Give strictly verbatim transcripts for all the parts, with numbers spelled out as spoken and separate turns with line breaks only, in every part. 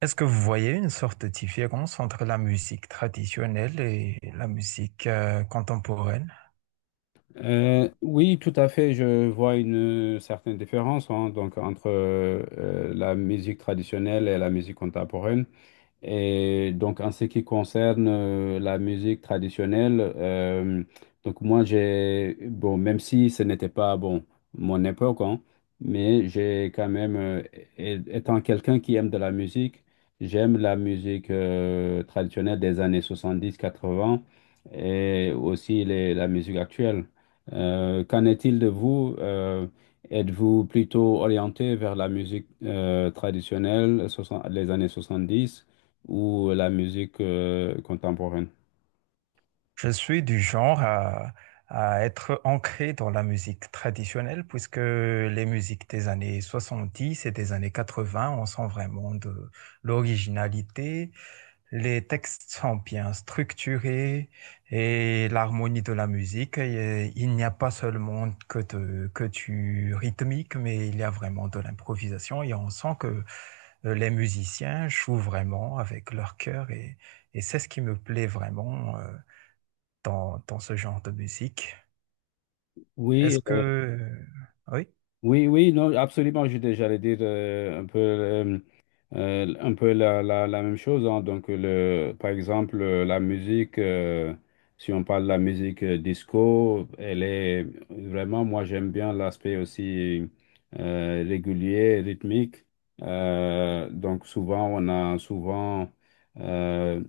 Est-ce que vous voyez une sorte de différence entre la musique traditionnelle et la musique euh, contemporaine?
Euh, oui, tout à fait. Je vois une certaine différence hein, donc, entre euh, la musique traditionnelle et la musique contemporaine. Et donc, en ce qui concerne euh, la musique traditionnelle, euh, donc moi, j'ai, bon, même si ce n'était pas, bon, mon époque, hein, mais j'ai quand même, euh, é- étant quelqu'un qui aime de la musique, j'aime la musique euh, traditionnelle des années soixante-dix quatre-vingts et aussi les- la musique actuelle. Euh, qu'en est-il de vous? Euh, êtes-vous plutôt orienté vers la musique euh, traditionnelle, soixante- les années soixante-dix? Ou la musique euh, contemporaine?
Je suis du genre à, à être ancré dans la musique traditionnelle puisque les musiques des années soixante-dix et des années quatre-vingts, on sent vraiment de l'originalité. Les textes sont bien structurés et l'harmonie de la musique, et il n'y a pas seulement que, de- que du rythmique, mais il y a vraiment de l'improvisation et on sent que euh, les musiciens jouent vraiment avec leur cœur et, et c'est ce qui me plaît vraiment euh, dans, dans ce genre de musique.
Oui,
Est-ce que,
euh,
euh, oui,
oui, oui, non, absolument. Je dé- J'allais dire euh, un peu, euh, euh, un peu la, la, la même chose, hein. Donc, le, par exemple, euh, la musique, euh, si on parle de la musique euh, disco, elle est vraiment, moi, j'aime bien l'aspect aussi euh, régulier, rythmique. Euh, donc, souvent, on a souvent euh,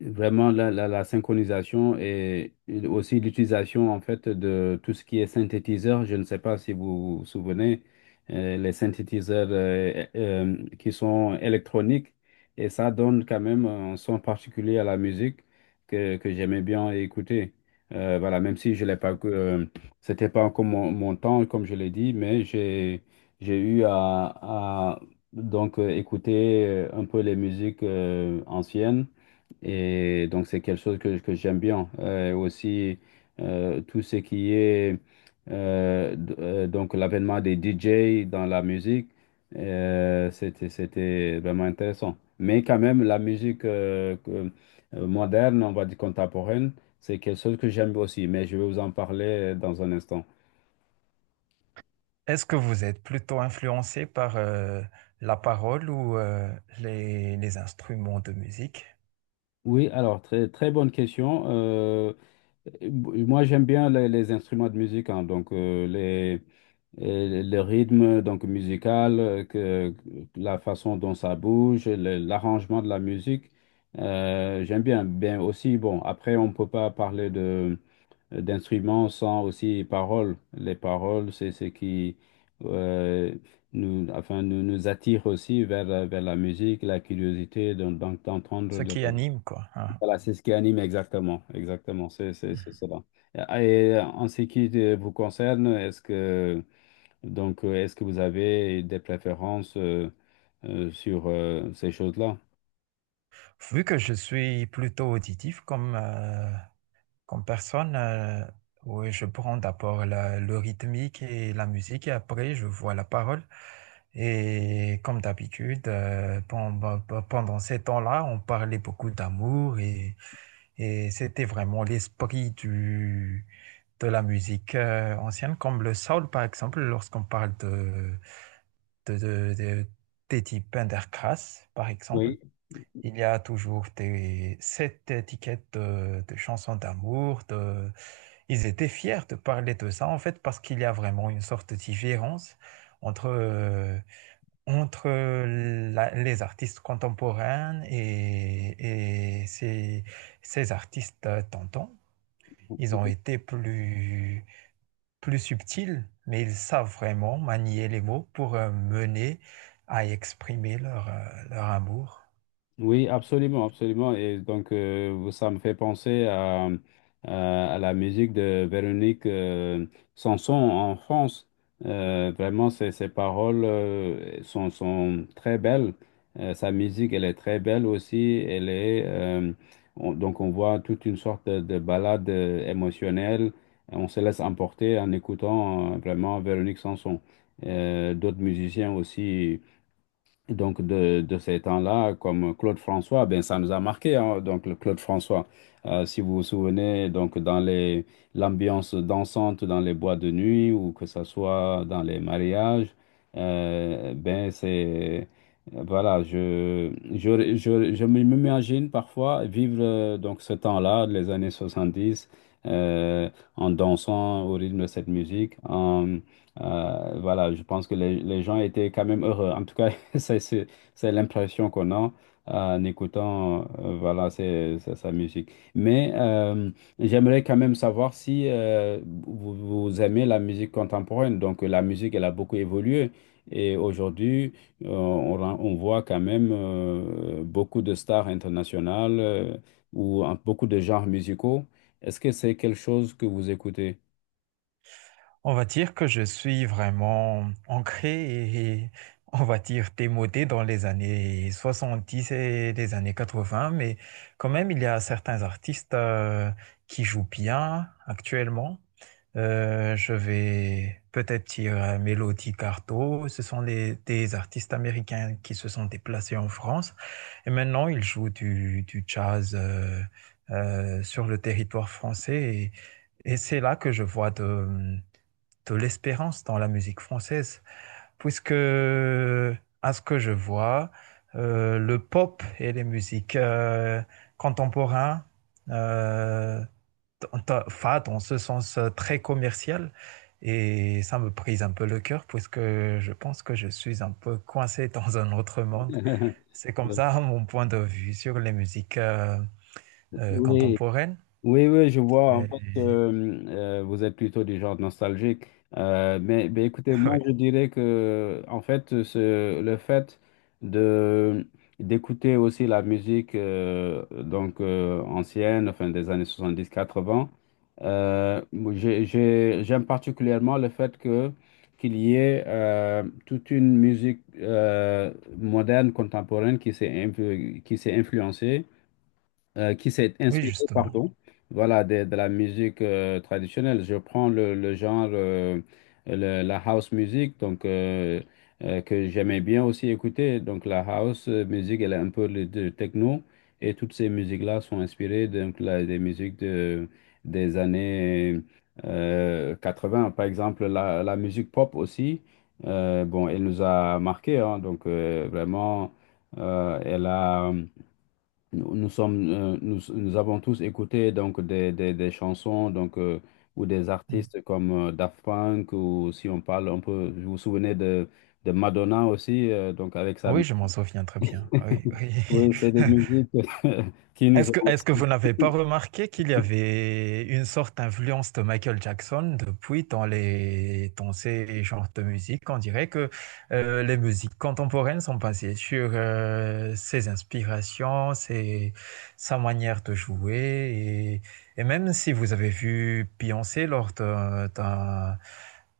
vraiment, la, la, la synchronisation et aussi l'utilisation en fait de tout ce qui est synthétiseur. Je ne sais pas si vous vous souvenez, euh, les synthétiseurs euh, euh, qui sont électroniques et ça donne quand même un son particulier à la musique que, que j'aimais bien écouter. Euh, voilà, même si je l'ai pas, euh, c'était pas encore mon, mon temps comme je l'ai dit, mais j'ai j'ai eu à, à donc euh, écouter euh, un peu les musiques euh, anciennes. Et donc, c'est quelque chose que, que j'aime bien. Euh, aussi, euh, tout ce qui est euh, d- euh, donc l'avènement des D J dans la musique, euh, c'était, c'était vraiment intéressant. Mais quand même, la musique euh, que- euh, moderne, on va dire contemporaine, c'est quelque chose que j'aime aussi. Mais je vais vous en parler dans un instant.
est-ce que vous êtes plutôt influencé par euh, la parole ou euh, les, les instruments de musique?
Oui, alors, très, très bonne question. Euh, b- moi, j'aime bien les, les instruments de musique, hein, donc euh, les. Euh, le rythme donc musical, euh, que, la façon dont ça bouge, le- l'arrangement de la musique. Euh, j'aime bien. Bien aussi, bon, après, on ne peut pas parler de euh, d'instruments sans aussi paroles. Les paroles, c'est ce qui euh, nous, enfin, nous, nous attire aussi vers, la- vers la musique, la curiosité d'en- d'en- d'entendre.
Ce qui
le-
anime, quoi. Hein.
Voilà, c'est ce qui anime exactement. Exactement, c'est c'est- c'est cela. Et en ce qui te- vous concerne, est-ce que donc, euh, est-ce que vous avez des préférences euh, euh, sur euh, ces choses-là?
Vu que je suis plutôt auditif, comme euh, comme personne, euh, oui, je prends d'abord la- le rythmique et la musique et après je vois la parole. Et comme d'habitude, euh, pen- pen- pen- pendant ces temps-là, on parlait beaucoup d'amour et, et c'était vraiment l'esprit du, de la musique euh, ancienne, comme le soul par exemple, lorsqu'on parle de, de, de, de- des types Pendergrass par exemple.
Oui,
Il y a toujours des, cette étiquette de, de chansons d'amour, de ils étaient fiers de parler de ça, en fait, parce qu'il y a vraiment une sorte de différence entre, euh, entre la- les artistes contemporains et, et ces, ces artistes euh, tentants. Ils ont été plus, plus subtils, mais ils savent vraiment manier les mots pour euh, mener à exprimer leur, euh, leur amour.
oui, absolument, absolument. Et donc, euh, ça me fait penser à, à, à la musique de Véronique euh, Sanson en France. Euh, vraiment, ses, ses paroles euh, sont, sont très belles. Euh, sa musique, elle est très belle aussi. Elle est, euh, on- donc, on voit toute une sorte de, de balade euh, émotionnelle. On se laisse emporter en écoutant euh, vraiment Véronique Sanson. Euh, d'autres musiciens aussi. Donc, de, de ces temps-là, comme Claude François, ben, ça nous a marqué, hein. Donc, le Claude François, euh, si vous vous souvenez, donc, dans les, l'ambiance dansante dans les boîtes de nuit ou que ce soit dans les mariages, euh, ben, c'est, voilà, je, je, je, je m'imagine parfois vivre euh, donc ce temps-là, les années soixante-dix, euh, en dansant au rythme de cette musique, en, euh, voilà, je pense que les, les gens étaient quand même heureux. En tout cas, c'est c'est- c'est l'impression qu'on a en écoutant euh, voilà, c'est, c'est sa musique. Mais euh, j'aimerais quand même savoir si euh, vous, vous aimez la musique contemporaine. Donc la musique, elle a beaucoup évolué. Et aujourd'hui, euh, on, ren- on voit quand même euh, beaucoup de stars internationales euh, ou en- beaucoup de genres musicaux. Est-ce que c'est quelque chose que vous écoutez?
On va dire que je suis vraiment ancré et on va dire démodé dans les années soixante-dix et les années quatre-vingts, mais quand même, il y a certains artistes euh, qui jouent bien actuellement. Euh, je vais peut-être dire euh, Melody Carto. Ce sont les- des artistes américains qui se sont déplacés en France et maintenant ils jouent du, du jazz euh, euh, sur le territoire français et, et c'est là que je vois de, de l'espérance dans la musique française, puisque à ce que je vois, euh, le pop et les musiques euh, contemporaines, euh, enfin, dans ce sens euh, très commercial, et ça me brise un peu le cœur, puisque je pense que je suis un peu coincé dans un autre monde. C'est comme ça mon point de vue sur les musiques euh, euh,
Oui.
contemporaines.
Oui, oui, je vois. En
Et,
fait, euh, euh, vous êtes plutôt du genre nostalgique. Euh, mais, mais écoutez, moi,
oui,
je dirais que, en fait, ce- le fait de d'écouter aussi la musique euh, donc euh, ancienne, enfin des années soixante-dix quatre-vingts, euh, moi, j'ai- j'ai- j'aime particulièrement le fait que qu'il y ait euh, toute une musique euh, moderne, contemporaine qui s'est influ- qui s'est influencée euh, qui s'est
oui,
inspiré,
justement.
pardon, voilà, de, de la musique euh, traditionnelle. Je prends le, le genre, euh, le- la house music, donc euh, euh, que j'aimais bien aussi écouter. Donc la house euh, music, elle est un peu le- de techno, et toutes ces musiques-là sont inspirées donc la- des musiques de, des années euh, quatre-vingts. Par exemple, la, la musique pop aussi, euh, bon, elle nous a marqué, hein. Donc euh, vraiment, euh, elle a nous, nous sommes, euh, nous, nous avons tous écouté donc des, des, des chansons donc euh, ou des
Mm.
artistes comme euh, Daft Punk ou si on parle, on peut, vous vous souvenez de, de Madonna aussi euh, donc avec sa
Oui,
musique.
je m'en souviens très bien. Oui, oui.
Oui, c'est des musiques qui nous
Est-ce
ont
que, est-ce que
aussi.
vous n'avez pas remarqué qu'il y avait une sorte d'influence de Michael Jackson depuis dans les, dans ces genres de musique? On dirait que euh, les musiques contemporaines sont basées sur euh, ses inspirations, ses- sa manière de jouer. Et, et même si vous avez vu Beyoncé lors d'un, d'un-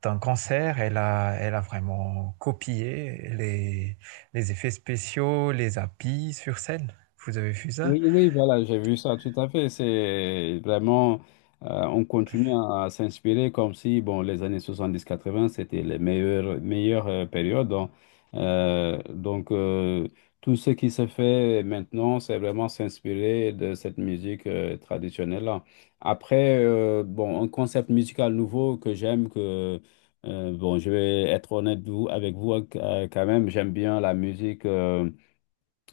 d'un concert, elle a, elle a vraiment copié les, les effets spéciaux, les habits sur scène. Vous avez vu ça?
Oui, oui, voilà, j'ai vu ça tout à fait. C'est vraiment, euh, on continue à s'inspirer comme si, bon, les années soixante-dix quatre-vingts c'était les meilleures, meilleures euh, périodes. Donc, euh, donc, euh, tout ce qui se fait maintenant, c'est vraiment s'inspirer de cette musique euh, traditionnelle-là. Après, euh, bon, un concept musical nouveau que j'aime, que, euh, bon, je vais être honnête vous- avec vous euh, quand même, j'aime bien la musique. euh,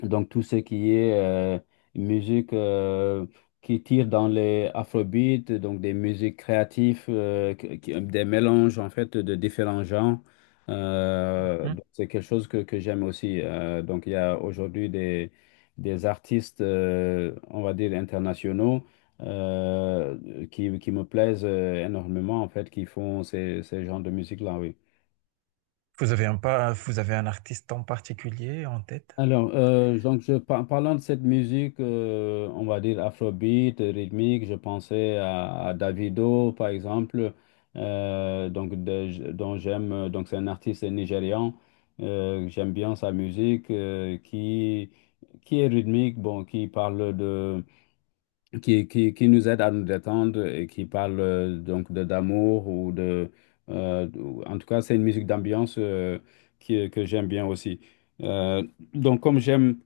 Donc, tout ce qui est euh, musique euh, qui tire dans les afrobeats, donc des musiques créatives, euh, qui- qui- des mélanges en fait de différents genres, euh, donc c'est quelque chose que, que j'aime aussi. Euh, donc, il y a aujourd'hui des, des artistes, euh, on va dire, internationaux euh, qui, qui me plaisent euh, énormément en fait, qui font ces, ces genres de musique-là, oui.
Vous avez un pas, vous avez un artiste en particulier en tête?
Alors, euh, donc je, par- parlant de cette musique, euh, on va dire afrobeat, rythmique, je pensais à, à Davido, par exemple, euh, donc de- dont j'aime, euh, donc c'est un artiste nigérian, euh, j'aime bien sa musique, euh, qui, qui est rythmique, bon, qui parle de, qui, qui, qui nous aide à nous détendre et qui parle euh, donc de d'amour ou de, euh, ou- en tout cas, c'est une musique d'ambiance euh, qui- que j'aime bien aussi. Euh, donc, comme j'aime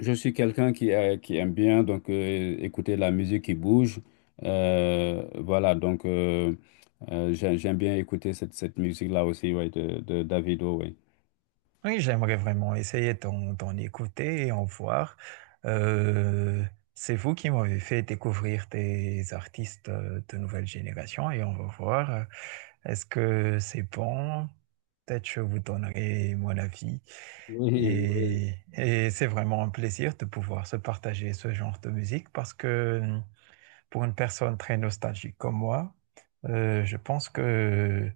je suis quelqu'un qui, euh, qui aime bien donc euh, écouter la musique qui bouge. Euh, voilà, donc euh, euh, j'ai- j'aime bien écouter cette, cette musique-là aussi, ouais, de, de Davido, ouais.
Oui, j'aimerais vraiment essayer d'en d'en écouter et en voir. Euh, c'est vous qui m'avez fait découvrir des artistes euh, de nouvelle génération et on va voir. euh, Est-ce que c'est bon? Peut-être je vous donnerai mon avis.
Oui, oui.
Et, et c'est vraiment un plaisir de pouvoir se partager ce genre de musique parce que pour une personne très nostalgique comme moi, euh, je pense que,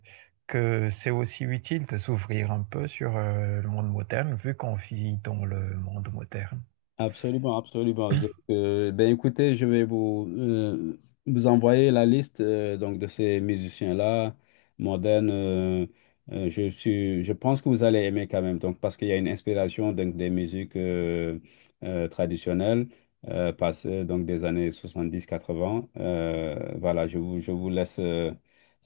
que c'est aussi utile de s'ouvrir un peu sur euh, le monde moderne, vu qu'on vit dans le monde moderne.
Absolument, absolument. Donc, euh, ben écoutez, je vais vous, euh, vous envoyer la liste euh, donc de ces musiciens-là, modernes. Euh, euh, je suis, je pense que vous allez aimer quand même, donc parce qu'il y a une inspiration donc, des musiques euh, euh, traditionnelles euh, passées donc des années soixante-dix quatre-vingts. Euh, voilà, je vous, je vous laisse euh,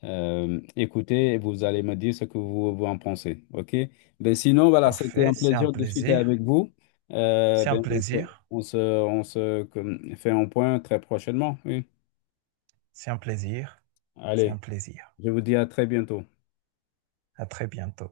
euh, écouter et vous allez me dire ce que vous, vous en pensez. OK? Ben sinon, voilà, c'était un
Parfait, c'est un
plaisir de discuter avec
plaisir,
vous. Euh,
c'est un
bien, on se,
plaisir,
on se, on se comme, fait un point très prochainement. Oui.
c'est un plaisir, c'est un
Allez,
plaisir.
je vous dis à très bientôt.
À très bientôt.